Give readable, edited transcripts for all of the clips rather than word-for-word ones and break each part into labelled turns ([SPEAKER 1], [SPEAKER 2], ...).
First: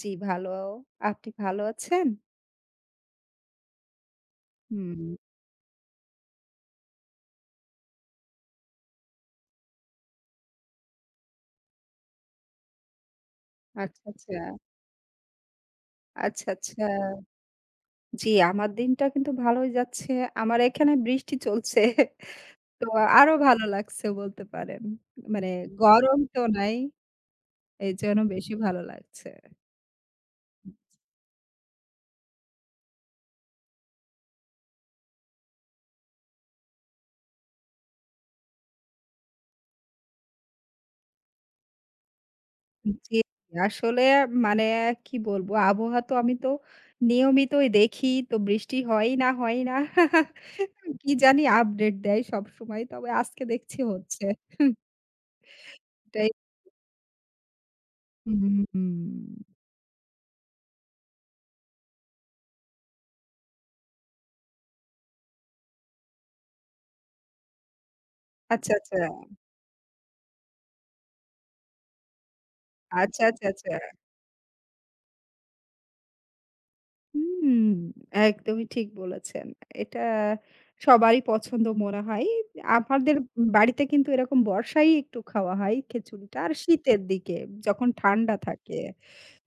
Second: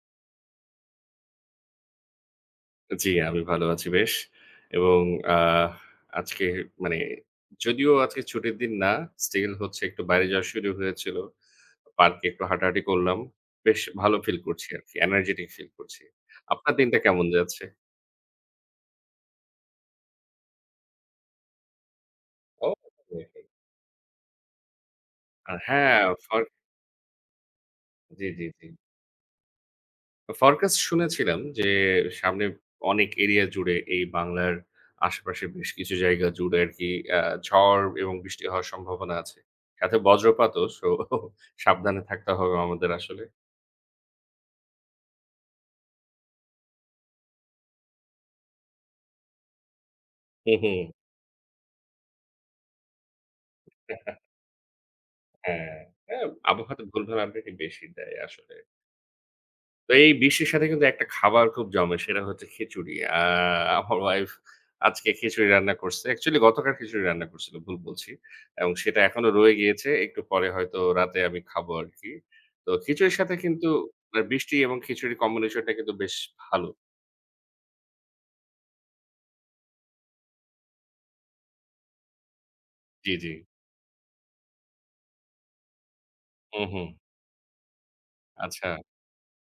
[SPEAKER 1] জি, ভালো। আপনি ভালো আছেন?
[SPEAKER 2] জি, আমি ভালো আছি বেশ।
[SPEAKER 1] হুম,
[SPEAKER 2] এবং আহ আজকে মানে যদিও আজকে ছুটির দিন না, স্টিল হচ্ছে একটু বাইরে যাওয়া শুরু হয়েছিল। পার্কে একটু হাঁটাহাঁটি করলাম। বেশ
[SPEAKER 1] আচ্ছা,
[SPEAKER 2] ভালো
[SPEAKER 1] আচ্ছা।
[SPEAKER 2] ফিল করছি আরকি। এনার্জেটিক ফিল করছি।
[SPEAKER 1] আচ্ছা,
[SPEAKER 2] আপনার
[SPEAKER 1] আচ্ছা।
[SPEAKER 2] দিনটা কেমন যাচ্ছে?
[SPEAKER 1] জি, আমার দিনটা কিন্তু ভালোই যাচ্ছে। আমার এখানে বৃষ্টি চলছে।
[SPEAKER 2] ও!
[SPEAKER 1] তো আরো ভালো লাগছে বলতে পারেন। মানে
[SPEAKER 2] আর হ্যাঁ,
[SPEAKER 1] গরম তো
[SPEAKER 2] ফর
[SPEAKER 1] নাই, এইজন্য
[SPEAKER 2] জি, জি,
[SPEAKER 1] বেশি
[SPEAKER 2] জি।
[SPEAKER 1] ভালো লাগছে।
[SPEAKER 2] ফরকাস্ট শুনেছিলাম যে সামনে অনেক এরিয়া জুড়ে এই বাংলার আশেপাশে বেশ কিছু জায়গা জুড়ে আরকি আ ঝড় এবং বৃষ্টি হওয়ার সম্ভাবনা আছে। সাথে বজ্রপাতও। সো সাবধানে থাকতে হবে আমাদের
[SPEAKER 1] জি,
[SPEAKER 2] আসলে।
[SPEAKER 1] আসলে মানে কি বলবো? আবহাওয়া তো আমি তো নিয়মিতই দেখি। তো বৃষ্টি হয় না।
[SPEAKER 2] হু, হু।
[SPEAKER 1] কি জানি আপডেট দেয় সবসময়। তবে আজকে দেখছি হচ্ছে।
[SPEAKER 2] হ্যাঁ, হ্যাঁ
[SPEAKER 1] এটাই
[SPEAKER 2] আবহাওয়া তো ভুল ভাল আপডেটই বেশি দেয় আসলে।
[SPEAKER 1] হুম।
[SPEAKER 2] তো এই বৃষ্টির সাথে কিন্তু একটা খাবার খুব জমে সেটা হচ্ছে খিচুড়ি। আমার ওয়াইফ আজকে খিচুড়ি রান্না করছে। অ্যাকচুয়ালি গতকাল খিচুড়ি রান্না করছিল, ভুল বলছি।
[SPEAKER 1] আচ্ছা,
[SPEAKER 2] এবং
[SPEAKER 1] আচ্ছা।
[SPEAKER 2] সেটা এখনো রয়ে গিয়েছে। একটু পরে হয়তো রাতে আমি খাবো আরকি। তো খিচুড়ির
[SPEAKER 1] আচ্ছা,
[SPEAKER 2] সাথে
[SPEAKER 1] আচ্ছা,
[SPEAKER 2] কিন্তু
[SPEAKER 1] আচ্ছা।
[SPEAKER 2] বৃষ্টি এবং খিচুড়ির কম্বিনেশনটা কিন্তু বেশ ভালো।
[SPEAKER 1] হুম, একদমই ঠিক বলেছেন। এটা সবারই পছন্দ মনে হয়।
[SPEAKER 2] জি,
[SPEAKER 1] আমাদের
[SPEAKER 2] জি।
[SPEAKER 1] বাড়িতে কিন্তু এরকম বর্ষায় একটু খাওয়া হয় খিচুড়িটা। আর
[SPEAKER 2] হুম, হুম।
[SPEAKER 1] শীতের দিকে যখন ঠান্ডা
[SPEAKER 2] আচ্ছা।
[SPEAKER 1] থাকে।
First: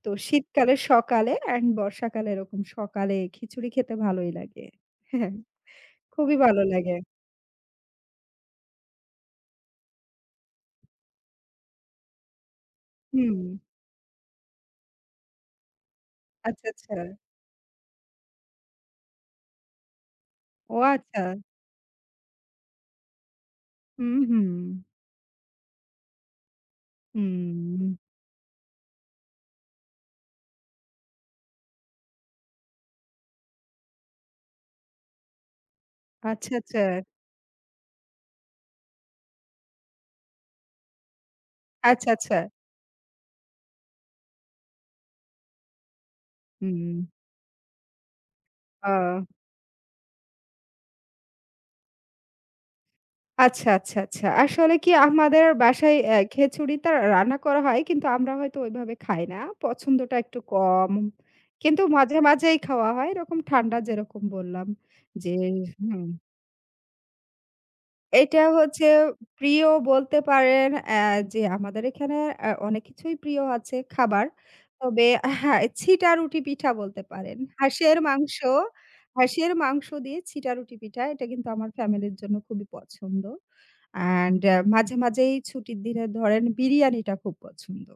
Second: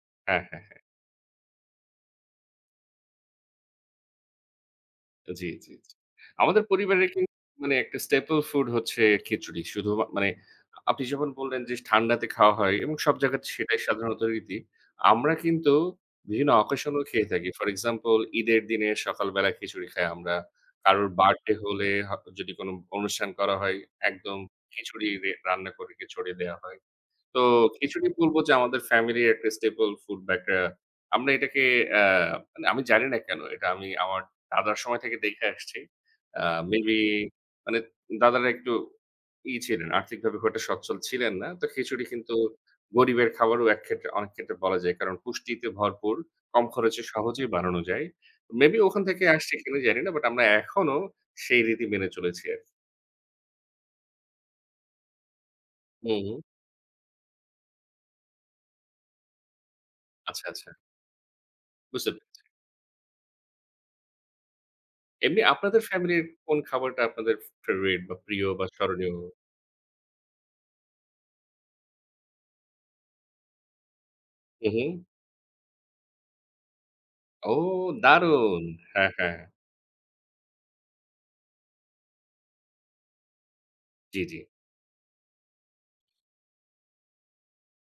[SPEAKER 1] তো
[SPEAKER 2] হ্যাঁ, হ্যাঁ।
[SPEAKER 1] শীতকালের সকালে এন্ড বর্ষাকালে এরকম সকালে খিচুড়ি খেতে ভালোই লাগে। হ্যাঁ,
[SPEAKER 2] জি, জি, জি।
[SPEAKER 1] খুবই ভালো
[SPEAKER 2] আমাদের
[SPEAKER 1] লাগে।
[SPEAKER 2] পরিবারের কিন্তু একটা staple food হচ্ছে খিচুড়ি। শুধু মা মানে আপনি যখন বললেন যে ঠান্ডাতে খাওয়া হয় এবং সব
[SPEAKER 1] হুম,
[SPEAKER 2] জায়গাতে সেটাই সাধারণত রীতি। আমরা কিন্তু বিভিন্ন
[SPEAKER 1] আচ্ছা,
[SPEAKER 2] occasion
[SPEAKER 1] আচ্ছা।
[SPEAKER 2] এও খেয়ে থাকি। ফর এক্সাম্পল ঈদের দিনে সকালবেলা খিচুড়ি খাই আমরা।
[SPEAKER 1] ও
[SPEAKER 2] কারোর
[SPEAKER 1] আচ্ছা।
[SPEAKER 2] বার্থডে হলে যদি কোনো অনুষ্ঠান করা হয়
[SPEAKER 1] হুম,
[SPEAKER 2] একদম
[SPEAKER 1] হুম,
[SPEAKER 2] খিচুড়ি রে রান্না করে ছড়িয়ে দেয়া হয়। তো
[SPEAKER 1] হুম।
[SPEAKER 2] খিচুড়ি বলব যে আমাদের ফ্যামিলির একটা স্টেপল ফুড বা একটা আমরা এটাকে আ মানে আমি জানি না কেন এটা আমি আমার দাদার সময় থেকে দেখে আসছি। আ
[SPEAKER 1] আচ্ছা, আচ্ছা।
[SPEAKER 2] মেবি মানে দাদারা একটু ছিলেন, আর্থিকভাবে খুব একটা সচ্ছল ছিলেন না। তো খিচুড়ি
[SPEAKER 1] আচ্ছা,
[SPEAKER 2] কিন্তু
[SPEAKER 1] আচ্ছা।
[SPEAKER 2] গরিবের খাবারও এক ক্ষেত্রে অনেক ক্ষেত্রে বলা যায়। কারণ পুষ্টিতে ভরপুর, কম
[SPEAKER 1] হুম।
[SPEAKER 2] খরচে সহজেই বানানো যায়। মেবি ওখান থেকে
[SPEAKER 1] ও।
[SPEAKER 2] আসছে কিনা জানি না। বাট আমরা এখনো সেই রীতি মেনে চলেছি আরকি।
[SPEAKER 1] আচ্ছা, আচ্ছা, আচ্ছা। আসলে কি আমাদের বাসায়
[SPEAKER 2] হুম।
[SPEAKER 1] খিচুড়িটা রান্না করা হয় কিন্তু আমরা হয়তো ওইভাবে খাই না। পছন্দটা একটু
[SPEAKER 2] আচ্ছা, আচ্ছা।
[SPEAKER 1] কম। কিন্তু
[SPEAKER 2] বুঝতে
[SPEAKER 1] মাঝে,
[SPEAKER 2] পেরেছি।
[SPEAKER 1] মাঝেই খাওয়া হয়। এরকম ঠান্ডা যেরকম বললাম যে
[SPEAKER 2] এমনি আপনাদের
[SPEAKER 1] হুম।
[SPEAKER 2] ফ্যামিলির কোন খাবারটা আপনাদের ফেভারিট বা
[SPEAKER 1] এইটা
[SPEAKER 2] প্রিয় বা
[SPEAKER 1] হচ্ছে
[SPEAKER 2] স্মরণীয়?
[SPEAKER 1] প্রিয় বলতে পারেন যে আমাদের এখানে অনেক কিছুই প্রিয় আছে খাবার।
[SPEAKER 2] হু, হু।
[SPEAKER 1] তবে হ্যাঁ, ছিটা রুটি পিঠা বলতে পারেন।
[SPEAKER 2] ও
[SPEAKER 1] হাঁসের মাংস
[SPEAKER 2] দারুণ! হ্যাঁ, হ্যাঁ।
[SPEAKER 1] হাঁসের মাংস দিয়ে ছিটা রুটি পিঠা এটা কিন্তু আমার ফ্যামিলির জন্য খুবই পছন্দ।
[SPEAKER 2] জি, জি।
[SPEAKER 1] অ্যান্ড মাঝে, মাঝেই ছুটির দিনে ধরেন বিরিয়ানিটা খুব পছন্দ।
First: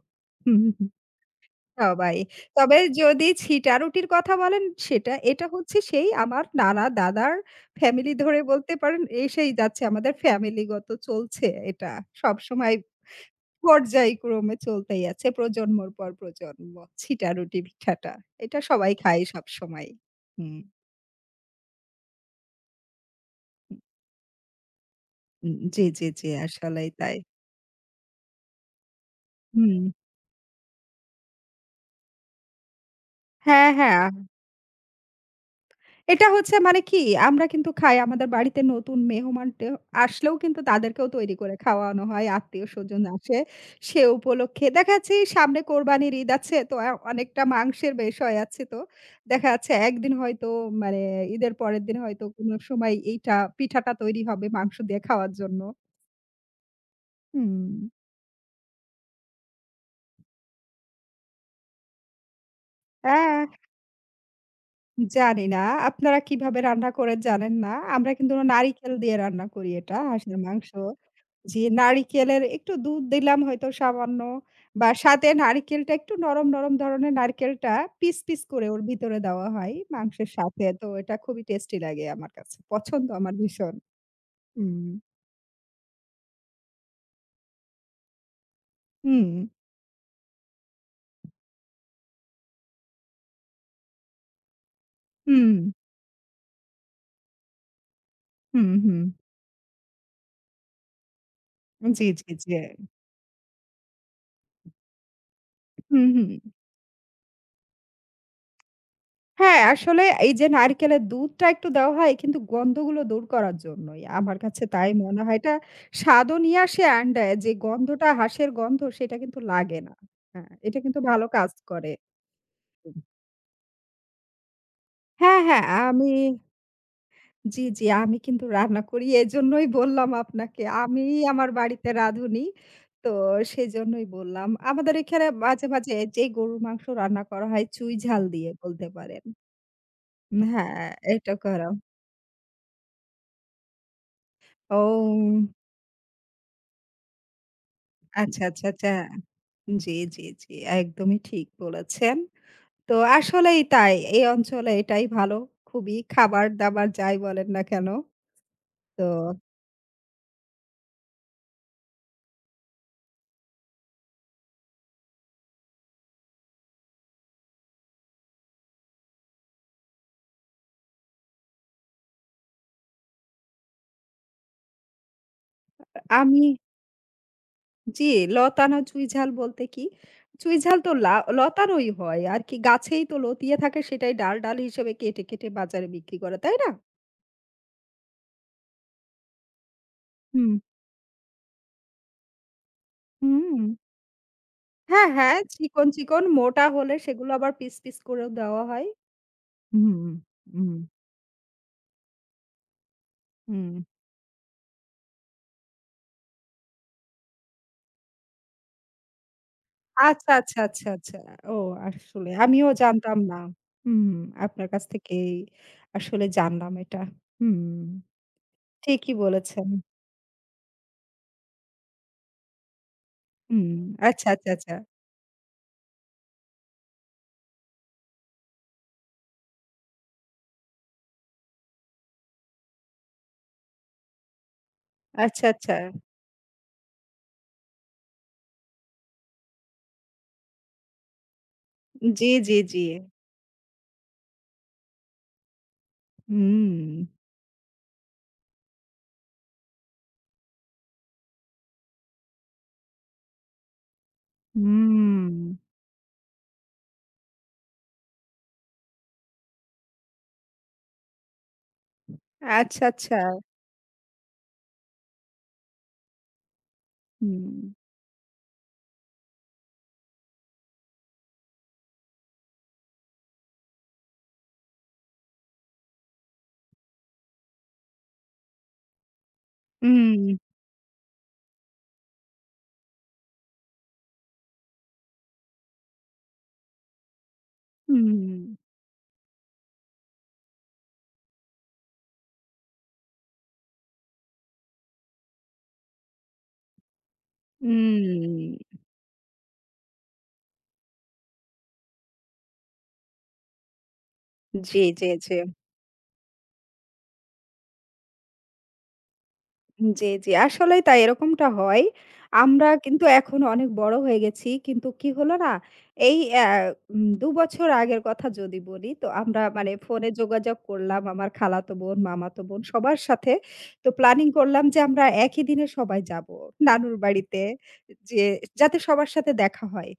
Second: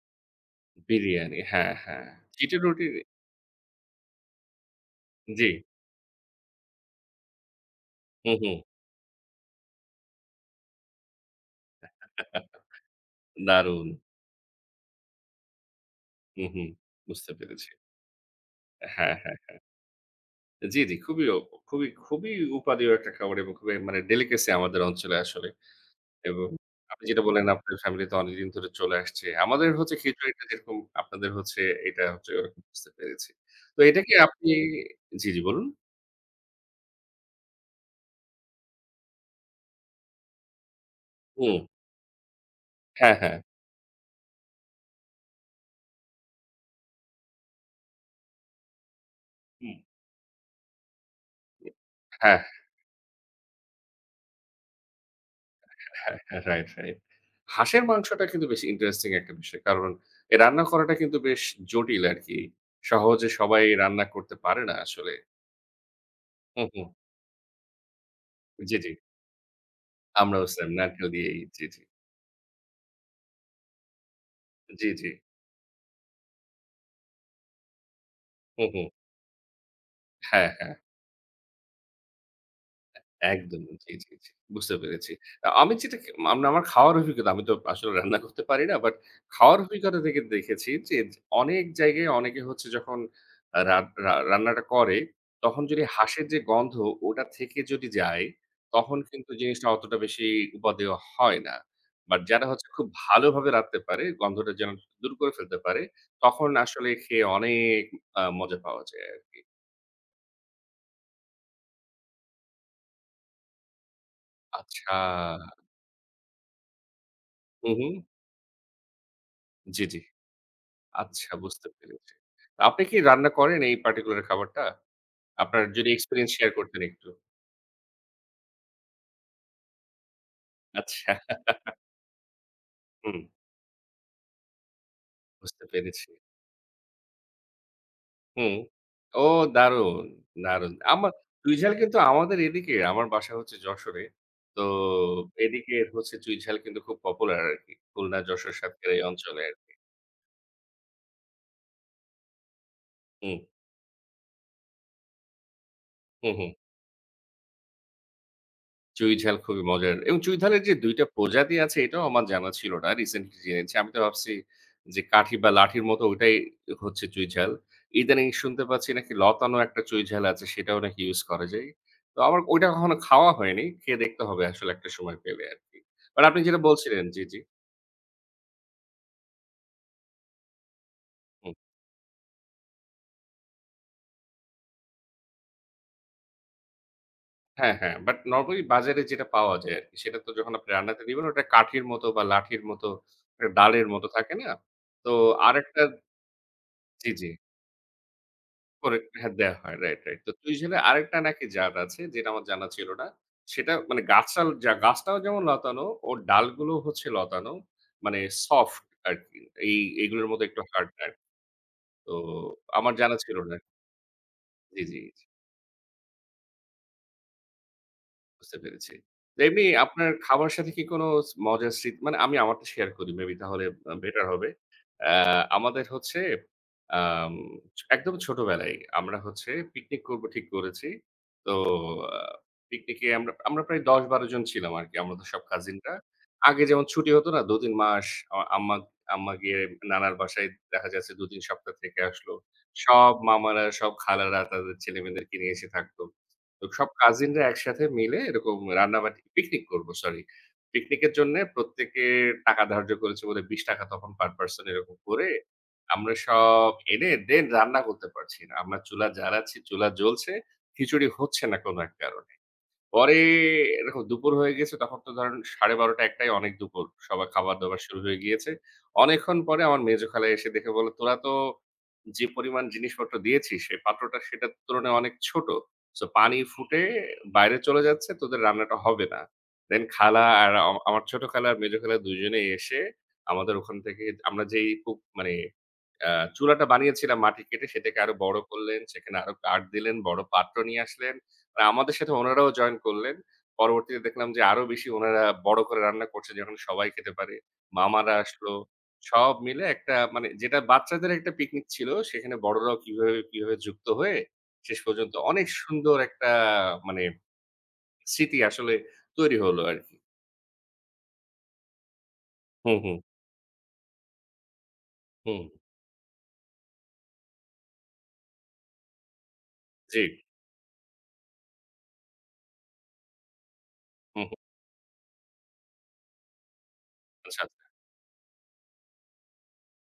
[SPEAKER 1] হুম
[SPEAKER 2] বিরিয়ানি। হ্যাঁ, হ্যাঁ।
[SPEAKER 1] সবাই।
[SPEAKER 2] চিটা
[SPEAKER 1] তবে
[SPEAKER 2] রুটির
[SPEAKER 1] যদি ছিটা-রুটির কথা বলেন সেটা এটা
[SPEAKER 2] জি।
[SPEAKER 1] হচ্ছে সেই আমার নানা দাদার ফ্যামিলি
[SPEAKER 2] হু,
[SPEAKER 1] ধরে
[SPEAKER 2] হু।
[SPEAKER 1] বলতে পারেন এসেই যাচ্ছে আমাদের ফ্যামিলিগত চলছে এটা। সবসময়
[SPEAKER 2] দারুণ।
[SPEAKER 1] পর্যায়ক্রমে চলতেই আছে প্রজন্মর পর
[SPEAKER 2] হু, হু।
[SPEAKER 1] প্রজন্ম।
[SPEAKER 2] বুঝতে
[SPEAKER 1] ছিটা-রুটি
[SPEAKER 2] পেরেছি।
[SPEAKER 1] পিঠাটা। এটা সবাই
[SPEAKER 2] হ্যাঁ,
[SPEAKER 1] খায়
[SPEAKER 2] হ্যাঁ।
[SPEAKER 1] সবসময়। হুম,
[SPEAKER 2] জি, জি। খুবই উপাদেয় একটা খাবার এবং খুবই মানে ডেলিকেসি আমাদের অঞ্চলে আসলে।
[SPEAKER 1] হুম, জি, জি, জি
[SPEAKER 2] এবং
[SPEAKER 1] আসলেই
[SPEAKER 2] আপনি
[SPEAKER 1] তাই।
[SPEAKER 2] যেটা বললেন আপনার ফ্যামিলিতে অনেকদিন ধরে চলে আসছে। আমাদের
[SPEAKER 1] হুম।
[SPEAKER 2] হচ্ছে খিচুড়িটা যেরকম আপনাদের হচ্ছে এটা হচ্ছে ওরকম বুঝতে পেরেছি।
[SPEAKER 1] হ্যাঁ,
[SPEAKER 2] তো এটা
[SPEAKER 1] হ্যাঁ।
[SPEAKER 2] কি আপনি জি, জি বলুন।
[SPEAKER 1] এটা হচ্ছে মানে কি, আমরা কিন্তু খাই আমাদের বাড়িতে নতুন মেহমান আসলেও কিন্তু তাদেরকেও তৈরি করে
[SPEAKER 2] হুম।
[SPEAKER 1] খাওয়ানো হয়। আত্মীয়স্বজন
[SPEAKER 2] হ্যাঁ,
[SPEAKER 1] আসে,
[SPEAKER 2] হ্যাঁ।
[SPEAKER 1] সে উপলক্ষে দেখা যাচ্ছে এই সামনে কোরবানির ঈদ আছে তো অনেকটা মাংসের বিষয় আছে তো। দেখা যাচ্ছে
[SPEAKER 2] হুম।
[SPEAKER 1] একদিন হয়তো মানে ঈদের পরের দিন হয়তো
[SPEAKER 2] হ্যাঁ,
[SPEAKER 1] কোন সময় এইটা পিঠাটা তৈরি হবে মাংস দিয়ে খাওয়ার জন্য।
[SPEAKER 2] হ্যাঁ, হ্যাঁ। Right, right.
[SPEAKER 1] হুম।
[SPEAKER 2] হাঁসের মাংসটা কিন্তু বেশ ইন্টারেস্টিং একটা বিষয়। কারণ এ রান্না করাটা কিন্তু বেশ জটিল আরকি। সহজে
[SPEAKER 1] হ্যাঁ,
[SPEAKER 2] সবাই রান্না করতে পারে না আসলে।
[SPEAKER 1] জানি না। আপনারা কিভাবে
[SPEAKER 2] হুম, হুম।
[SPEAKER 1] রান্না করেন জানেন না। আমরা কিন্তু
[SPEAKER 2] জি, জি।
[SPEAKER 1] নারিকেল দিয়ে রান্না করি এটা হাঁসের
[SPEAKER 2] আমরাও সেম
[SPEAKER 1] মাংস।
[SPEAKER 2] নারকেল দিয়েই।
[SPEAKER 1] জি,
[SPEAKER 2] জি, জি।
[SPEAKER 1] নারিকেলের একটু দুধ দিলাম হয়তো সামান্য
[SPEAKER 2] জি,
[SPEAKER 1] বা
[SPEAKER 2] জি।
[SPEAKER 1] সাথে নারিকেলটা একটু নরম, নরম ধরনের নারকেলটা পিস, পিস
[SPEAKER 2] হুম,
[SPEAKER 1] করে ওর
[SPEAKER 2] হুম।
[SPEAKER 1] ভিতরে দেওয়া হয় মাংসের
[SPEAKER 2] হ্যাঁ,
[SPEAKER 1] সাথে।
[SPEAKER 2] হ্যাঁ।
[SPEAKER 1] তো এটা খুবই টেস্টি লাগে আমার কাছে। পছন্দ আমার
[SPEAKER 2] একদম।
[SPEAKER 1] ভীষণ।
[SPEAKER 2] জি, জি, জি। বুঝতে
[SPEAKER 1] হুম,
[SPEAKER 2] পেরেছি। আমি যেটা খে আম আমার খাওয়ার অভিজ্ঞতা, আমি তো আসলে রান্না করতে পারি না। বাট
[SPEAKER 1] হুম,
[SPEAKER 2] খাওয়ার অভিজ্ঞতা থেকে দেখেছি যে অনেক জায়গায় অনেকে হচ্ছে যখন আ রা রা রান্নাটা করে,
[SPEAKER 1] হুম,
[SPEAKER 2] তখন যদি হাঁসের যে গন্ধ ওটা থেকে যদি যায়,
[SPEAKER 1] হুম,
[SPEAKER 2] তখন
[SPEAKER 1] হুম।
[SPEAKER 2] কিন্তু জিনিসটা অতটা বেশি উপাদেয় হয় না।
[SPEAKER 1] জি,
[SPEAKER 2] বাট
[SPEAKER 1] জি,
[SPEAKER 2] যারা
[SPEAKER 1] জি।
[SPEAKER 2] হচ্ছে খুব ভালোভাবে রাঁধতে পারে, গন্ধটা যেন দূর করে ফেলতে পারে,
[SPEAKER 1] হুম, হুম।
[SPEAKER 2] তখন আসলে খেয়ে অনেক মজা পাওয়া যায় আরকি।
[SPEAKER 1] হ্যাঁ, আসলে এই যে নারকেলের দুধটা একটু দেওয়া হয় কিন্তু গন্ধগুলো দূর করার জন্যই। আমার কাছে তাই
[SPEAKER 2] আচ্ছা।
[SPEAKER 1] মনে হয়। এটা স্বাদও নিয়ে আসে অ্যান্ড যে
[SPEAKER 2] হু, হু।
[SPEAKER 1] গন্ধটা হাঁসের গন্ধ সেটা কিন্তু লাগে
[SPEAKER 2] জি,
[SPEAKER 1] না।
[SPEAKER 2] জি।
[SPEAKER 1] হ্যাঁ, এটা কিন্তু ভালো
[SPEAKER 2] আচ্ছা
[SPEAKER 1] কাজ
[SPEAKER 2] বুঝতে
[SPEAKER 1] করে।
[SPEAKER 2] পেরেছি। আপনি কি রান্না করেন এই পার্টিকুলার খাবারটা?
[SPEAKER 1] হ্যাঁ,
[SPEAKER 2] আপনার
[SPEAKER 1] হ্যাঁ,
[SPEAKER 2] যদি
[SPEAKER 1] আমি
[SPEAKER 2] এক্সপেরিয়েন্স শেয়ার করতেন একটু।
[SPEAKER 1] জি, জি, আমি কিন্তু রান্না করি। এজন্যই বললাম আপনাকে। আমি
[SPEAKER 2] আচ্ছা।
[SPEAKER 1] আমার বাড়িতে রাঁধুনি। তো
[SPEAKER 2] হুম,
[SPEAKER 1] সেজন্যই বললাম। আমাদের এখানে
[SPEAKER 2] বুঝতে
[SPEAKER 1] মাঝে, মাঝে
[SPEAKER 2] পেরেছি।
[SPEAKER 1] যে গরুর মাংস রান্না করা হয় চুই ঝাল দিয়ে
[SPEAKER 2] হুম।
[SPEAKER 1] বলতে পারেন।
[SPEAKER 2] ও দারুণ, দারুণ!
[SPEAKER 1] হ্যাঁ,
[SPEAKER 2] আমার
[SPEAKER 1] এটা
[SPEAKER 2] চুই
[SPEAKER 1] করা।
[SPEAKER 2] ঝাল কিন্তু আমাদের এদিকে, আমার বাসা হচ্ছে যশোরে। তো
[SPEAKER 1] ও!
[SPEAKER 2] এদিকে হচ্ছে চুই ঝাল কিন্তু খুব পপুলার আরকি। খুলনা,
[SPEAKER 1] আচ্ছা,
[SPEAKER 2] যশোর,
[SPEAKER 1] আচ্ছা, আচ্ছা।
[SPEAKER 2] সাতক্ষীরা এই অঞ্চলে আরকি।
[SPEAKER 1] জি, জি, জি। একদমই ঠিক বলেছেন। তো
[SPEAKER 2] হুম,
[SPEAKER 1] আসলেই তাই। এই অঞ্চলে এটাই ভালো। খুবই
[SPEAKER 2] হু, হু।
[SPEAKER 1] খাবার-দাবার যাই বলেন না কেন। তো
[SPEAKER 2] চুইঝাল খুবই মজার এবং চুইঝালের যে ২ টা প্রজাতি আছে এটাও আমার জানা ছিল না। রিসেন্টলি জেনেছি। আমি তো ভাবছি যে কাঠি বা লাঠির মতো ওইটাই হচ্ছে চুইঝাল। ইদানিং শুনতে পাচ্ছি নাকি লতানো একটা চুইঝাল আছে সেটাও নাকি ইউজ করা যায়। তো আমার ওইটা কখনো খাওয়া হয়নি। খেয়ে দেখতে হবে আসলে একটা সময় পেলে আরকি। বাট আপনি
[SPEAKER 1] আমি
[SPEAKER 2] যেটা বলছিলেন জি, জি।
[SPEAKER 1] জি, লতানো চুইঝাল বলতে কি? চুইঝাল তো
[SPEAKER 2] হুম।
[SPEAKER 1] লতানোই হয়। আর কি গাছেই তো লতিয়ে থাকে সেটাই ডাল, ডাল হিসেবে কেটে, কেটে বাজারে বিক্রি করে। তাই না?
[SPEAKER 2] হ্যাঁ, হ্যাঁ। বাট নরমালি বাজারে যেটা পাওয়া যায় আরকি সেটা তো
[SPEAKER 1] হুম,
[SPEAKER 2] যখন আপনি রান্নাতে দিবেন ওটা কাঠির মতো বা লাঠির মতো একটা
[SPEAKER 1] হুম।
[SPEAKER 2] ডালের মতো থাকে না?
[SPEAKER 1] হ্যাঁ,
[SPEAKER 2] তো
[SPEAKER 1] হ্যাঁ।
[SPEAKER 2] আরেকটা
[SPEAKER 1] চিকন, চিকন মোটা হলে
[SPEAKER 2] জি, জি।
[SPEAKER 1] সেগুলো আবার পিস, পিস করেও দেওয়া হয়।
[SPEAKER 2] করে হ্যাঁ, দেয়া হয়।
[SPEAKER 1] হুম,
[SPEAKER 2] রাইট, রাইট। তো তুই
[SPEAKER 1] হুম,
[SPEAKER 2] ঝোলে আরেকটা নাকি জাত আছে যেটা আমার জানা ছিল না। সেটা
[SPEAKER 1] হুম।
[SPEAKER 2] মানে গাছটাল যা গাছটাও যেমন লতানো, ওর ডালগুলো হচ্ছে লতানো। মানে সফট আরকি। এই এগুলোর
[SPEAKER 1] আচ্ছা,
[SPEAKER 2] মতো
[SPEAKER 1] আচ্ছা,
[SPEAKER 2] একটু
[SPEAKER 1] আচ্ছা,
[SPEAKER 2] হার্ড না।
[SPEAKER 1] আচ্ছা। ও
[SPEAKER 2] তো
[SPEAKER 1] আসলে আমিও
[SPEAKER 2] আমার জানা
[SPEAKER 1] জানতাম না।
[SPEAKER 2] ছিল না।
[SPEAKER 1] হুম, আপনার কাছ
[SPEAKER 2] জি, জি।
[SPEAKER 1] থেকেই আসলে জানলাম এটা। হুম,
[SPEAKER 2] বুঝতে পেরেছি।
[SPEAKER 1] ঠিকই
[SPEAKER 2] এমনি
[SPEAKER 1] বলেছেন।
[SPEAKER 2] আপনার খাবার সাথে কি কোনো মজার স্মৃতি মানে আমি আমারটা শেয়ার করি মেবি তাহলে
[SPEAKER 1] হুম,
[SPEAKER 2] বেটার
[SPEAKER 1] আচ্ছা, আচ্ছা,
[SPEAKER 2] হবে।
[SPEAKER 1] আচ্ছা।
[SPEAKER 2] আমাদের হচ্ছে আম একদম ছোটবেলায় আমরা হচ্ছে পিকনিক করব ঠিক করেছি। তো আ পিকনিকে আমরা আমরা প্রায় ১০-১২ জন ছিলাম আরকি। আমরা তো সব
[SPEAKER 1] আচ্ছা, আচ্ছা।
[SPEAKER 2] কাজিনরা। আগে যেমন ছুটি হতো না ২-৩ মাস আমার আম্মা আম্মা গিয়ে নানার বাসায় দেখা যাচ্ছে ২-৩ সপ্তাহ থেকে
[SPEAKER 1] জি,
[SPEAKER 2] আসলো।
[SPEAKER 1] জি, জি।
[SPEAKER 2] সব মামারা, সব খালারা তাদের ছেলেমেয়েদেরকে নিয়ে এসে থাকতো। তো সব
[SPEAKER 1] হুম,
[SPEAKER 2] কাজিনরা একসাথে মিলে এরকম রান্নাবাটি পিকনিক করব সরি। পিকনিকের জন্যে প্রত্যেকে টাকা ধার্য করেছে বোধহয় ৳২০ টাকা তখন পার পারসন এরকম
[SPEAKER 1] হুম।
[SPEAKER 2] করে আমরা সব এনে দেন রান্না করতে পারছি না। আমরা চুলা জ্বালাচ্ছি, চুলা জ্বলছে, খিচুড়ি হচ্ছে না কোনো এক কারণে।
[SPEAKER 1] আচ্ছা, আচ্ছা।
[SPEAKER 2] পরে দেখো দুপুর হয়ে গেছে তখন তো ধরেন ১২:৩০ ১টাই অনেক দুপুর। সবার
[SPEAKER 1] হুম,
[SPEAKER 2] খাবার-দাবার শুরু হয়ে গিয়েছে। অনেকক্ষণ পরে আমার মেজো খালা এসে দেখে বলল, "তোরা তো যে পরিমাণ জিনিসপত্র দিয়েছিস সেই পাত্রটা সেটার তুলনায় অনেক ছোট। সো পানি ফুটে বাইরে চলে যাচ্ছে, তোদের রান্নাটা হবে না।" দেন খালা
[SPEAKER 1] হুম,
[SPEAKER 2] আর আমার ছোট খালা আর মেজো খালা দুজনেই এসে আমাদের ওখান থেকে আমরা যেই খুব মানে আ চুলাটা বানিয়েছিলাম মাটি কেটে সেটাকে আরো
[SPEAKER 1] হুম,
[SPEAKER 2] বড় করলেন। সেখানে আরো কাঠ দিলেন, বড় পাত্র নিয়ে আসলেন। আর আমাদের সাথে ওনারাও জয়েন করলেন। পরবর্তীতে দেখলাম যে আরো বেশি ওনারা বড় করে রান্না করছে যেখানে সবাই খেতে পারে। মামারা আসলো।
[SPEAKER 1] হুম।
[SPEAKER 2] সব মিলে একটা মানে যেটা বাচ্চাদের একটা পিকনিক ছিল সেখানে বড়রাও কিভাবে, কিভাবে যুক্ত হয়ে শেষ
[SPEAKER 1] জি, জি,
[SPEAKER 2] পর্যন্ত
[SPEAKER 1] জি।
[SPEAKER 2] অনেক সুন্দর একটা মানে স্মৃতি আসলে তৈরি হলো আরকি।
[SPEAKER 1] জি, জি। আসলেই তাই এরকমটা হয়। আমরা
[SPEAKER 2] হুম, হুম,
[SPEAKER 1] কিন্তু এখন অনেক বড় হয়ে গেছি। কিন্তু কি হলো
[SPEAKER 2] হুম।
[SPEAKER 1] না? এই অ্যা উম ২ বছর আগের কথা যদি বলি, তো আমরা মানে
[SPEAKER 2] জি।
[SPEAKER 1] ফোনে যোগাযোগ করলাম আমার খালাতো বোন, মামাতো বোন সবার সাথে। তো
[SPEAKER 2] হুম,
[SPEAKER 1] প্ল্যানিং
[SPEAKER 2] হুম।
[SPEAKER 1] করলাম যে আমরা একই দিনে সবাই যাবো নানুর বাড়িতে।
[SPEAKER 2] আচ্ছা, আচ্ছা।
[SPEAKER 1] যে যাতে সবার সাথে দেখা হয়।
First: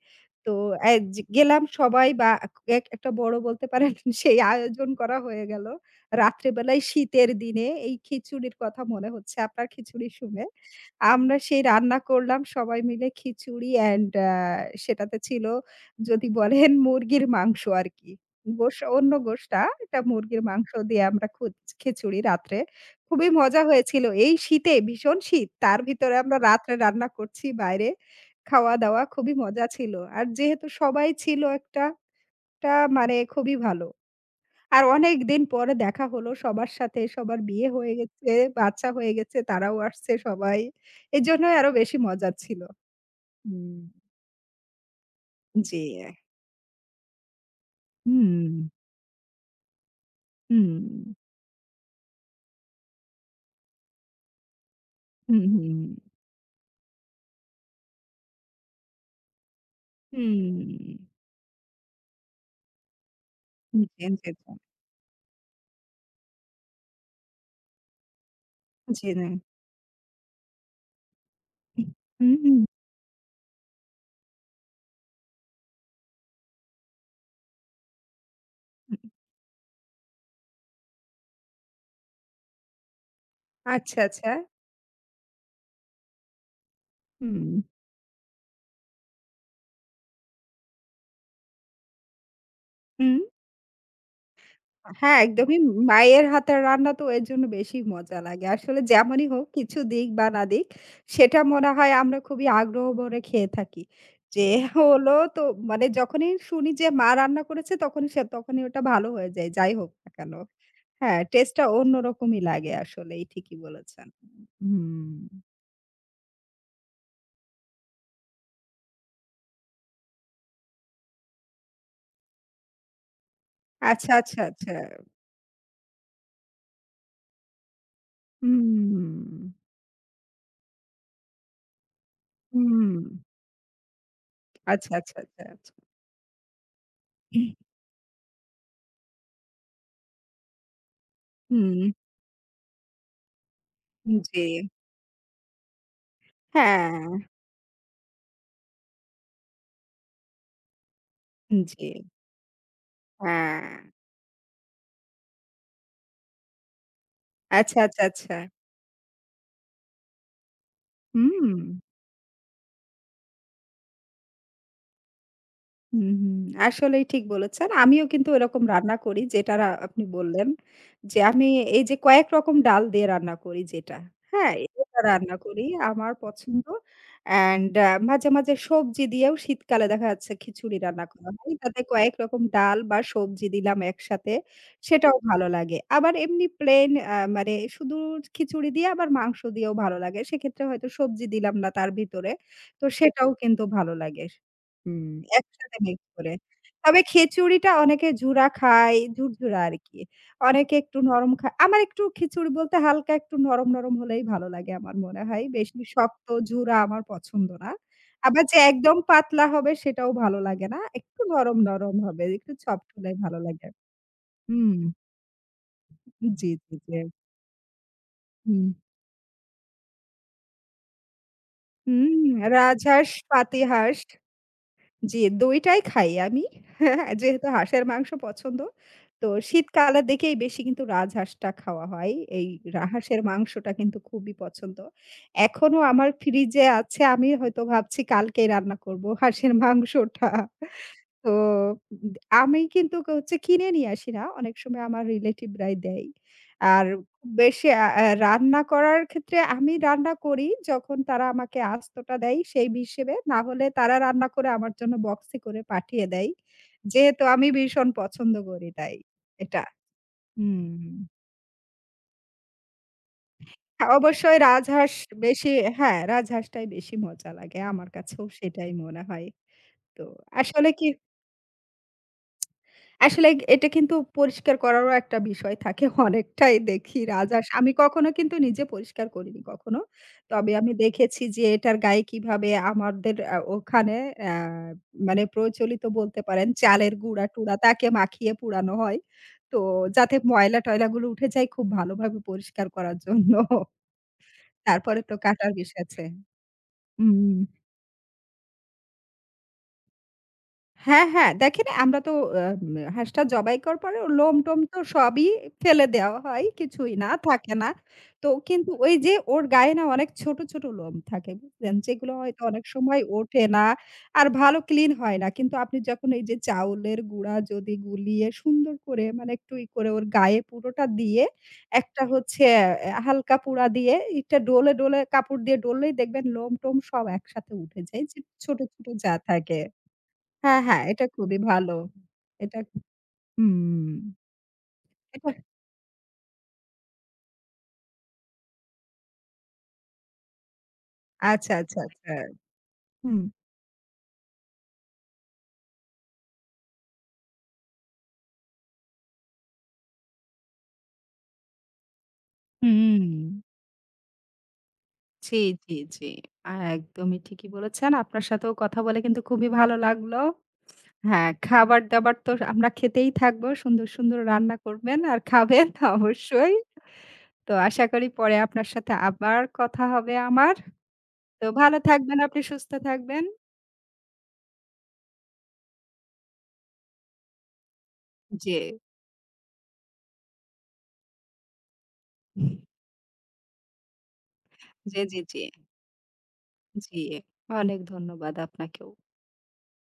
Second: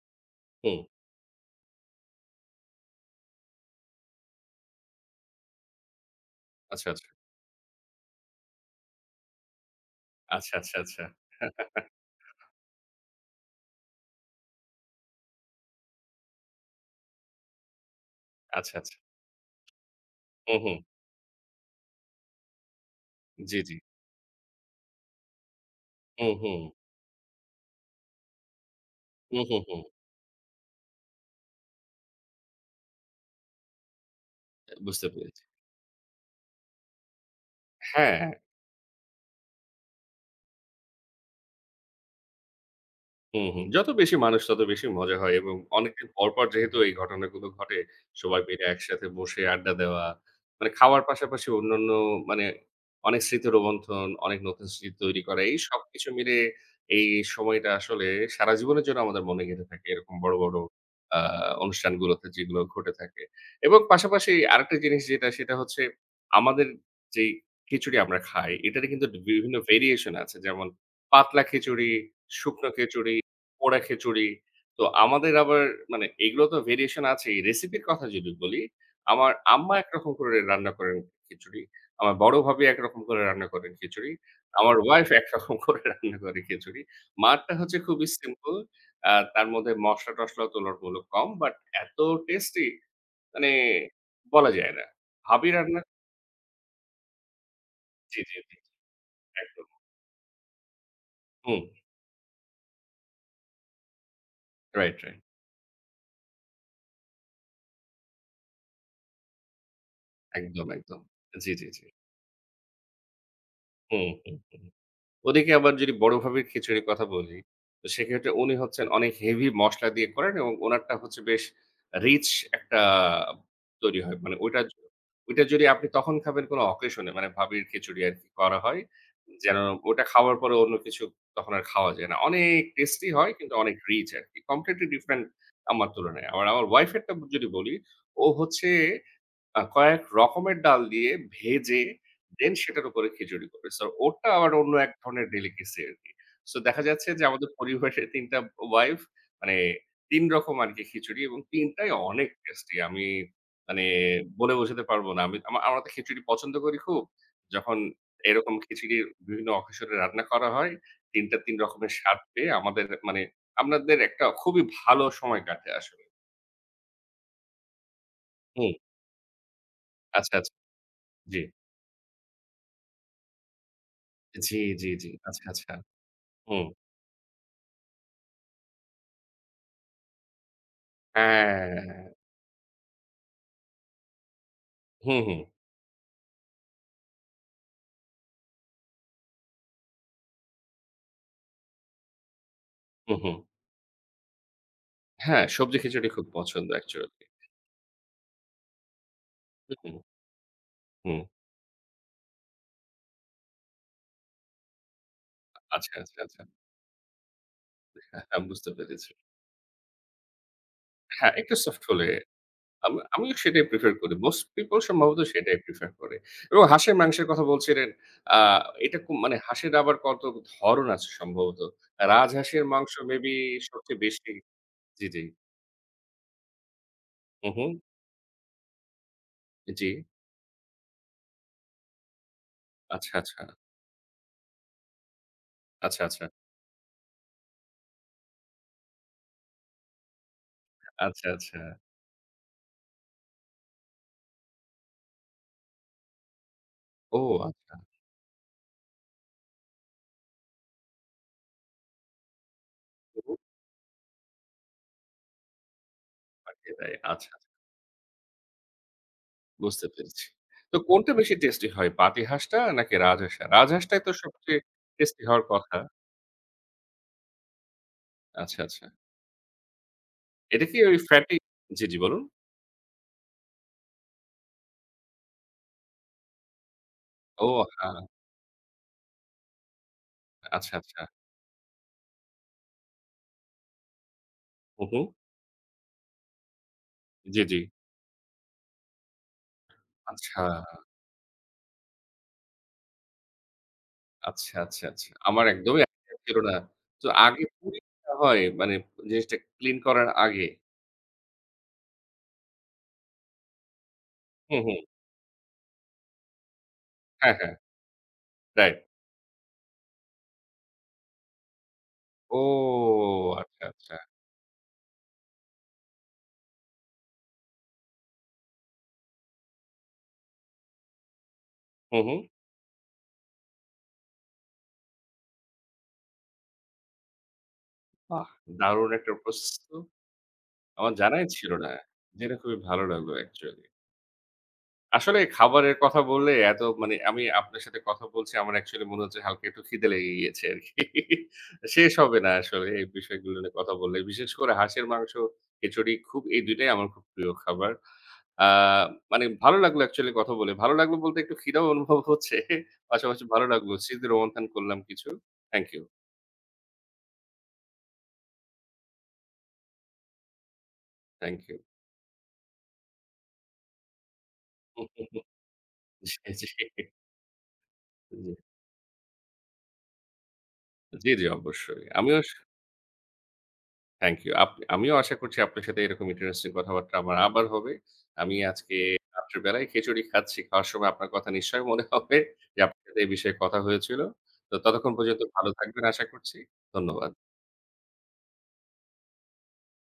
[SPEAKER 1] তো
[SPEAKER 2] হুম।
[SPEAKER 1] যে গেলাম সবাই বা এক একটা বড় বলতে পারেন সেই আয়োজন করা হয়ে গেল। রাত্রেবেলায়
[SPEAKER 2] আচ্ছা, আচ্ছা।
[SPEAKER 1] শীতের দিনে এই খিচুড়ির কথা মনে হচ্ছে আপনার খিচুড়ি শুনে।
[SPEAKER 2] আচ্ছা, আচ্ছা, আচ্ছা।
[SPEAKER 1] আমরা সেই রান্না করলাম সবাই মিলে খিচুড়ি অ্যান্ড সেটাতে ছিল যদি বলেন মুরগির মাংস আরকি।
[SPEAKER 2] আচ্ছা,
[SPEAKER 1] গোশ
[SPEAKER 2] আচ্ছা।
[SPEAKER 1] অন্য গোশ না, এটা মুরগির
[SPEAKER 2] হুম,
[SPEAKER 1] মাংস
[SPEAKER 2] হুম।
[SPEAKER 1] দিয়ে আমরা খিচুড়ি রাত্রে। খুবই
[SPEAKER 2] জি,
[SPEAKER 1] মজা
[SPEAKER 2] জি।
[SPEAKER 1] হয়েছিল। এই শীতে ভীষণ শীত। তার ভিতরে
[SPEAKER 2] হুম,
[SPEAKER 1] আমরা
[SPEAKER 2] হুম।
[SPEAKER 1] রাত্রে রান্না করছি বাইরে। খাওয়া-দাওয়া খুবই
[SPEAKER 2] হুম, হুম,
[SPEAKER 1] মজা
[SPEAKER 2] হুম।
[SPEAKER 1] ছিল। আর যেহেতু সবাই ছিল একটা মানে খুবই ভালো। আর
[SPEAKER 2] বুঝতে পেরেছি।
[SPEAKER 1] অনেকদিন পরে দেখা হলো সবার সাথে। সবার বিয়ে হয়ে
[SPEAKER 2] হ্যাঁ।
[SPEAKER 1] গেছে, বাচ্চা হয়ে গেছে, তারাও আসছে সবাই। এজন্যই আরো বেশি মজার ছিল।
[SPEAKER 2] হুম, হুম।
[SPEAKER 1] হুম।
[SPEAKER 2] যত বেশি মানুষ তত বেশি মজা হয় এবং
[SPEAKER 1] জি।
[SPEAKER 2] অনেকদিন পর, পর যেহেতু এই ঘটনাগুলো ঘটে, সবাই
[SPEAKER 1] হুম,
[SPEAKER 2] মিলে একসাথে বসে আড্ডা দেওয়া। মানে
[SPEAKER 1] হুম,
[SPEAKER 2] খাওয়ার পাশাপাশি অন্যান্য মানে অনেক স্মৃতি রোমন্থন, অনেক নতুন স্মৃতি তৈরি করা।
[SPEAKER 1] হুম,
[SPEAKER 2] এই
[SPEAKER 1] হুম,
[SPEAKER 2] সবকিছু মিলে এই সময়টা আসলে সারা জীবনের জন্য আমাদের মনে গেঁথে থাকে এরকম বড়, বড়
[SPEAKER 1] হুম।
[SPEAKER 2] আ অনুষ্ঠানগুলোতে যেগুলো ঘটে থাকে।
[SPEAKER 1] জি,
[SPEAKER 2] এবং
[SPEAKER 1] জি, জি।
[SPEAKER 2] পাশাপাশি আরেকটা জিনিস যেটা সেটা হচ্ছে আমাদের যেই খিচুড়ি আমরা খাই, এটারই কিন্তু
[SPEAKER 1] জি, না।
[SPEAKER 2] বিভিন্ন ভেরিয়েশন আছে। যেমন পাতলা
[SPEAKER 1] হুম,
[SPEAKER 2] খিচুড়ি,
[SPEAKER 1] হুম, হুম।
[SPEAKER 2] শুকনো খিচুড়ি, পোড়া খিচুড়ি। তো আমাদের আবার মানে এগুলো তো ভেরিয়েশন আছেই। রেসিপির কথা যদি বলি, আমার আম্মা একরকম করে রান্না করেন খিচুড়ি। আমার বড় ভাবি একরকম করে রান্না করেন
[SPEAKER 1] আচ্ছা,
[SPEAKER 2] খিচুড়ি।
[SPEAKER 1] আচ্ছা।
[SPEAKER 2] আমার ওয়াইফ একরকম করে রান্না করে খিচুড়ি।
[SPEAKER 1] হুম,
[SPEAKER 2] মারটা হচ্ছে খুবই সিম্পল। তার মধ্যে মসলা-টসলাও তুলনামূলক কম। বাট এত টেস্টি
[SPEAKER 1] হুম।
[SPEAKER 2] মানে বলা যায় না।
[SPEAKER 1] হ্যাঁ,
[SPEAKER 2] ভাবি
[SPEAKER 1] একদমই
[SPEAKER 2] রান্না
[SPEAKER 1] মায়ের হাতের রান্না তো এর জন্য বেশি মজা
[SPEAKER 2] জি, জি,
[SPEAKER 1] লাগে।
[SPEAKER 2] জি।
[SPEAKER 1] আসলে যেমনই হোক
[SPEAKER 2] একদম।
[SPEAKER 1] কিছু দিক বা না দিক সেটা
[SPEAKER 2] হুম।
[SPEAKER 1] মনে হয় আমরা খুবই আগ্রহ ভরে খেয়ে থাকি। যে
[SPEAKER 2] রাইট,
[SPEAKER 1] হলো
[SPEAKER 2] রাইট।
[SPEAKER 1] তো মানে যখনই শুনি যে মা রান্না করেছে তখনই ওটা ভালো হয়ে যায়। যাই হোক না কেন।
[SPEAKER 2] একদম, একদম।
[SPEAKER 1] হ্যাঁ,
[SPEAKER 2] জি,
[SPEAKER 1] টেস্টটা
[SPEAKER 2] জি, জি।
[SPEAKER 1] অন্যরকমই লাগে আসলেই ঠিকই বলেছেন।
[SPEAKER 2] হুম, হুম, হুম।
[SPEAKER 1] হুম।
[SPEAKER 2] ওদিকে আবার যদি বড় ভাবির খিচুড়ির কথা বলি, তো সেক্ষেত্রে উনি হচ্ছেন অনেক হেভি মসলা দিয়ে করেন এবং উনারটা হচ্ছে বেশ রিচ একটা তৈরি
[SPEAKER 1] আচ্ছা,
[SPEAKER 2] হয়। মানে
[SPEAKER 1] আচ্ছা,
[SPEAKER 2] ওইটা য
[SPEAKER 1] আচ্ছা।
[SPEAKER 2] ওইটা যদি আপনি তখন খাবেন কোনো অকেশনে মানে ভাবির খিচুড়ি আরকি করা হয়।
[SPEAKER 1] হুম,
[SPEAKER 2] যেন ওটা খাওয়ার পরে অন্য কিছু তখন আর খাওয়া যায় না। অনেক
[SPEAKER 1] হুম।
[SPEAKER 2] টেস্টি হয় কিন্তু অনেক রিচ আরকি। কমপ্লিটলি
[SPEAKER 1] আচ্ছা, আচ্ছা,
[SPEAKER 2] ডিফারেন্ট
[SPEAKER 1] আচ্ছা, আচ্ছা।
[SPEAKER 2] আমার তুলনায়। আবার আমার ওয়াইফ এরটা যদি বলি, ও হচ্ছে কয়েক রকমের ডাল দিয়ে
[SPEAKER 1] হুম,
[SPEAKER 2] ভেজে দেন সেটার উপরে খিচুড়ি করে। সো ওটা
[SPEAKER 1] জি।
[SPEAKER 2] আবার অন্য এক ধরনের ডেলিকেসি আরকি। সো দেখা যাচ্ছে যে
[SPEAKER 1] হ্যাঁ,
[SPEAKER 2] আমাদের পরিবারে ৩ টা ওয়াইফ মানে ৩ রকম আরকি খিচুড়ি এবং ৩
[SPEAKER 1] জি,
[SPEAKER 2] টাই অনেক টেস্টি। আমি
[SPEAKER 1] হ্যাঁ।
[SPEAKER 2] মানে বলে বোঝাতে পারব না। আমি আমা আমরা তো খিচুড়ি পছন্দ করি খুব।
[SPEAKER 1] আচ্ছা,
[SPEAKER 2] যখন
[SPEAKER 1] আচ্ছা, আচ্ছা।
[SPEAKER 2] এরকম খিচুড়ির বিভিন্ন অকেশনে রান্না করা হয়, ৩ টা
[SPEAKER 1] হুম।
[SPEAKER 2] ৩ রকমের স্বাদ পেয়ে আমাদের আমাদের একটা খুবই ভালো সময় কাটে আসলে।
[SPEAKER 1] হুম, হুম। আসলেই ঠিক বলেছেন। আমিও কিন্তু এরকম
[SPEAKER 2] হুম।
[SPEAKER 1] রান্না করি যেটা আপনি
[SPEAKER 2] আচ্ছা,
[SPEAKER 1] বললেন।
[SPEAKER 2] আচ্ছা।
[SPEAKER 1] যে
[SPEAKER 2] জি।
[SPEAKER 1] আমি এই যে কয়েক রকম ডাল দিয়ে রান্না করি যেটা। হ্যাঁ,
[SPEAKER 2] জি, জি,
[SPEAKER 1] এটা
[SPEAKER 2] জি।
[SPEAKER 1] রান্না
[SPEAKER 2] আচ্ছা,
[SPEAKER 1] করি।
[SPEAKER 2] আচ্ছা।
[SPEAKER 1] আমার পছন্দ।
[SPEAKER 2] হুম,
[SPEAKER 1] অ্যান্ড মাঝে, মাঝে সবজি দিয়েও শীতকালে দেখা যাচ্ছে খিচুড়ি রান্না করা হয়। তাতে কয়েক
[SPEAKER 2] হ্যাঁ।
[SPEAKER 1] রকম ডাল বা সবজি দিলাম একসাথে। সেটাও
[SPEAKER 2] হুম, হুম,
[SPEAKER 1] ভালো লাগে। আবার এমনি প্লেন মানে শুধু খিচুড়ি দিয়ে আবার মাংস দিয়েও ভালো লাগে। সেক্ষেত্রে হয়তো সবজি দিলাম না তার ভিতরে। তো
[SPEAKER 2] হুম,
[SPEAKER 1] সেটাও
[SPEAKER 2] হুম।
[SPEAKER 1] কিন্তু ভালো লাগে। হুম,
[SPEAKER 2] হ্যাঁ,
[SPEAKER 1] একসাথে
[SPEAKER 2] সবজি
[SPEAKER 1] মিক্স
[SPEAKER 2] খিচুড়ি খুব
[SPEAKER 1] করে।
[SPEAKER 2] পছন্দ
[SPEAKER 1] তবে
[SPEAKER 2] অ্যাকচুয়ালি।
[SPEAKER 1] খিচুড়িটা অনেকে ঝুরা খায়, ঝুরঝুরা
[SPEAKER 2] হুম,
[SPEAKER 1] আরকি। অনেকে একটু
[SPEAKER 2] হুম।
[SPEAKER 1] নরম খায়। আমার একটু খিচুড়ি বলতে হালকা একটু নরম, নরম হলেই ভালো লাগে আমার মনে হয়। বেশি
[SPEAKER 2] আচ্ছা, আচ্ছা,
[SPEAKER 1] শক্ত
[SPEAKER 2] আচ্ছা।
[SPEAKER 1] ঝুরা আমার পছন্দ না।
[SPEAKER 2] হ্যাঁ, হ্যাঁ,
[SPEAKER 1] আবার যে
[SPEAKER 2] বুঝতে
[SPEAKER 1] একদম
[SPEAKER 2] পেরেছি।
[SPEAKER 1] পাতলা হবে সেটাও ভালো লাগে না। একটু
[SPEAKER 2] হ্যাঁ, একটু
[SPEAKER 1] নরম,
[SPEAKER 2] সফট
[SPEAKER 1] নরম
[SPEAKER 2] হলে
[SPEAKER 1] হবে। একটু সফট হলেই
[SPEAKER 2] আমিও
[SPEAKER 1] ভালো
[SPEAKER 2] সেটাই
[SPEAKER 1] লাগে।
[SPEAKER 2] প্রেফার করি। মোস্ট
[SPEAKER 1] হুম,
[SPEAKER 2] পিপল সম্ভবত সেটাই প্রেফার করে।
[SPEAKER 1] জি, জি,
[SPEAKER 2] এবং
[SPEAKER 1] জি।
[SPEAKER 2] হাঁসের মাংসের কথা বলছিলেন। আ
[SPEAKER 1] হুম,
[SPEAKER 2] এটা কু মানে হাঁসের আবার কত ধরন আছে সম্ভবত।
[SPEAKER 1] হুম,
[SPEAKER 2] রাজহাঁসের মাংস
[SPEAKER 1] রাজহাঁস,
[SPEAKER 2] মেবি
[SPEAKER 1] পাতিহাঁস।
[SPEAKER 2] সবচেয়ে বেশি জি,
[SPEAKER 1] জি,
[SPEAKER 2] জি।
[SPEAKER 1] দইটাই খাই আমি। যেহেতু
[SPEAKER 2] হু, হু।
[SPEAKER 1] হাঁসের মাংস পছন্দ। তো
[SPEAKER 2] জি।
[SPEAKER 1] শীতকালের দিকেই বেশি কিন্তু রাজহাঁসটা খাওয়া হয়। এই
[SPEAKER 2] আচ্ছা,
[SPEAKER 1] হাঁসের
[SPEAKER 2] আচ্ছা।
[SPEAKER 1] মাংসটা কিন্তু খুবই পছন্দ। এখনো
[SPEAKER 2] আচ্ছা,
[SPEAKER 1] আমার
[SPEAKER 2] আচ্ছা।
[SPEAKER 1] ফ্রিজে আছে। আমি হয়তো ভাবছি কালকেই রান্না করব হাঁসের মাংসটা।
[SPEAKER 2] আচ্ছা,
[SPEAKER 1] তো
[SPEAKER 2] আচ্ছা।
[SPEAKER 1] আমি কিন্তু হচ্ছে কিনে নিয়ে আসি না। অনেক সময় আমার রিলেটিভ রাই দেয়। আর
[SPEAKER 2] ও
[SPEAKER 1] খুব বেশি
[SPEAKER 2] আচ্ছা।
[SPEAKER 1] আ আ রান্না করার ক্ষেত্রে আমি রান্না করি যখন তারা আমাকে আস্তটা দেয় সেই হিসেবে।
[SPEAKER 2] ও,
[SPEAKER 1] না হলে তারা রান্না করে আমার জন্য বক্সে করে পাঠিয়ে দেয়।
[SPEAKER 2] পাঠিয়ে দেয়।
[SPEAKER 1] যেহেতু
[SPEAKER 2] আচ্ছা।
[SPEAKER 1] আমি ভীষণ পছন্দ করি তাই এটা।
[SPEAKER 2] বুঝতে পেরেছি।
[SPEAKER 1] হুম।
[SPEAKER 2] তো কোনটা বেশি টেস্টি হয়? পাতিহাঁসটা নাকি রাজহাঁসটা?
[SPEAKER 1] হ্যাঁ,
[SPEAKER 2] রাজহাঁসটাই তো
[SPEAKER 1] অবশ্যই
[SPEAKER 2] সবচেয়ে
[SPEAKER 1] রাজহাঁস
[SPEAKER 2] টেস্টি হওয়ার
[SPEAKER 1] বেশি
[SPEAKER 2] কথা।
[SPEAKER 1] হ্যাঁ, রাজহাঁসটাই বেশি মজা লাগে। আমার কাছেও
[SPEAKER 2] আচ্ছা,
[SPEAKER 1] সেটাই
[SPEAKER 2] আচ্ছা।
[SPEAKER 1] মনে হয়। তো
[SPEAKER 2] এটা
[SPEAKER 1] আসলে
[SPEAKER 2] কি
[SPEAKER 1] কি
[SPEAKER 2] ওই ফ্যাটি জি, জি বলুন।
[SPEAKER 1] আসলে এটা কিন্তু পরিষ্কার করারও একটা বিষয় থাকে। অনেকটাই দেখি রাজহাঁস
[SPEAKER 2] ও
[SPEAKER 1] আমি
[SPEAKER 2] হ্যাঁ,
[SPEAKER 1] কখনো কিন্তু নিজে পরিষ্কার করিনি কখনো। তবে আমি
[SPEAKER 2] আচ্ছা, আচ্ছা।
[SPEAKER 1] দেখেছি যে এটার গায়ে কিভাবে আমাদের ওখানে আ
[SPEAKER 2] হু, হু।
[SPEAKER 1] মানে প্রচলিত বলতে পারেন চালের
[SPEAKER 2] জি,
[SPEAKER 1] গুঁড়া-টুড়া
[SPEAKER 2] জি।
[SPEAKER 1] তাকে মাখিয়ে পুড়ানো হয়। তো যাতে
[SPEAKER 2] আচ্ছা,
[SPEAKER 1] ময়লা-টয়লাগুলো উঠে যায় খুব ভালোভাবে পরিষ্কার করার জন্য।
[SPEAKER 2] আচ্ছা, আচ্ছা,
[SPEAKER 1] তারপরে
[SPEAKER 2] আচ্ছা।
[SPEAKER 1] তো
[SPEAKER 2] আমার
[SPEAKER 1] কাটার বিষ
[SPEAKER 2] একদমই
[SPEAKER 1] আছে।
[SPEAKER 2] আইডিয়া ছিল না। তো
[SPEAKER 1] হুম।
[SPEAKER 2] আগে পুড়িয়ে দেয়া হয় জিনিসটা ক্লিন করার আগে।
[SPEAKER 1] হ্যাঁ, হ্যাঁ। দেখেন আমরা তো আ হাঁসটা জবাই করার পরে ওর লোম-টোম
[SPEAKER 2] হুম,
[SPEAKER 1] তো
[SPEAKER 2] হুম।
[SPEAKER 1] সবই ফেলে দেওয়া হয়। কিছুই না,
[SPEAKER 2] হ্যাঁ, হ্যাঁ।
[SPEAKER 1] থাকে না। তো কিন্তু
[SPEAKER 2] রাইট।
[SPEAKER 1] ওই যে ওর গায়ে না অনেক ছোট, ছোট লোম থাকে, বুঝলেন? যেগুলো
[SPEAKER 2] ও
[SPEAKER 1] হয়তো অনেক সময় ওঠে
[SPEAKER 2] আচ্ছা,
[SPEAKER 1] না।
[SPEAKER 2] আচ্ছা।
[SPEAKER 1] আর ভালো ক্লিন হয় না। কিন্তু আপনি যখন এই যে চাউলের গুঁড়া যদি গুলিয়ে সুন্দর করে মানে একটু ই করে ওর গায়ে পুরোটা দিয়ে
[SPEAKER 2] হু,
[SPEAKER 1] একটা
[SPEAKER 2] হু।
[SPEAKER 1] হচ্ছে এ হালকা পুড়া দিয়ে এটা ডলে, ডলে কাপড় দিয়ে ডললেই দেখবেন লোম-টোম সব একসাথে উঠে যায়। যে
[SPEAKER 2] বাহ!
[SPEAKER 1] ছোট, ছোট
[SPEAKER 2] দারুণ
[SPEAKER 1] যা
[SPEAKER 2] একটা প্রসেস
[SPEAKER 1] থাকে।
[SPEAKER 2] তো।
[SPEAKER 1] হ্যাঁ, হ্যাঁ,
[SPEAKER 2] আমার
[SPEAKER 1] এটা
[SPEAKER 2] জানাই
[SPEAKER 1] খুবই
[SPEAKER 2] ছিল না।
[SPEAKER 1] ভালো।
[SPEAKER 2] জেনে
[SPEAKER 1] এটা
[SPEAKER 2] খুবই ভালো লাগলো অ্যাকচুয়ালি।
[SPEAKER 1] হুম।
[SPEAKER 2] আসলে
[SPEAKER 1] এটা
[SPEAKER 2] খাবারের কথা বললে এত আমি আপনার সাথে কথা বলছি আমার অ্যাকচুয়ালি মনে হচ্ছে হালকা একটু খিদে লেগে গিয়েছে আরকি।
[SPEAKER 1] আচ্ছা, আচ্ছা,
[SPEAKER 2] শেষ
[SPEAKER 1] আচ্ছা।
[SPEAKER 2] হবে না আসলে এই
[SPEAKER 1] হুম।
[SPEAKER 2] বিষয়গুলো নিয়ে কথা বললে। বিশেষ করে হাঁসের মাংস, খিচুড়ি খুব এই ২ টাই আমার খুব প্রিয় খাবার। আ মানে ভালো লাগলো অ্যাকচুয়ালি কথা বলে। ভালো লাগলো বলতে একটু খিদেও অনুভব হচ্ছে।
[SPEAKER 1] হুম।
[SPEAKER 2] পাশাপাশি ভালো লাগলো। স্মৃতি রোমন্থান করলাম কিছু।
[SPEAKER 1] জি,
[SPEAKER 2] থ্যাংক
[SPEAKER 1] জি,
[SPEAKER 2] ইউ,
[SPEAKER 1] জি। একদমই ঠিকই বলেছেন। আপনার সাথেও কথা বলে কিন্তু খুবই ভালো লাগলো। হ্যাঁ,
[SPEAKER 2] থ্যাংক ইউ।
[SPEAKER 1] খাবার-দাবার তো আমরা খেতেই থাকবো। সুন্দর, সুন্দর রান্না করবেন আর খাবেন
[SPEAKER 2] জি,
[SPEAKER 1] অবশ্যই।
[SPEAKER 2] জি,
[SPEAKER 1] তো আশা করি পরে আপনার সাথে আবার কথা হবে আমার।
[SPEAKER 2] জি, জি
[SPEAKER 1] তো ভালো
[SPEAKER 2] অবশ্যই।
[SPEAKER 1] থাকবেন,
[SPEAKER 2] আমিও
[SPEAKER 1] আপনি সুস্থ থাকবেন।
[SPEAKER 2] Thank you. আমিও আশা করছি আপনার সাথে এরকম ইন্টারেস্টিং কথাবার্তা আমার আবার হবে। আমি
[SPEAKER 1] জি।
[SPEAKER 2] আজকে রাত্রের বেলায় খিচুড়ি খাচ্ছি। খাওয়ার সময় আপনার কথা নিশ্চয়ই মনে হবে যে আপনার সাথে এই বিষয়ে কথা হয়েছিল। তো ততক্ষণ
[SPEAKER 1] জি, জি,
[SPEAKER 2] পর্যন্ত
[SPEAKER 1] জি।
[SPEAKER 2] ভালো থাকবেন আশা করছি।
[SPEAKER 1] জি।
[SPEAKER 2] ধন্যবাদ।
[SPEAKER 1] অনেক ধন্যবাদ আপনাকেও।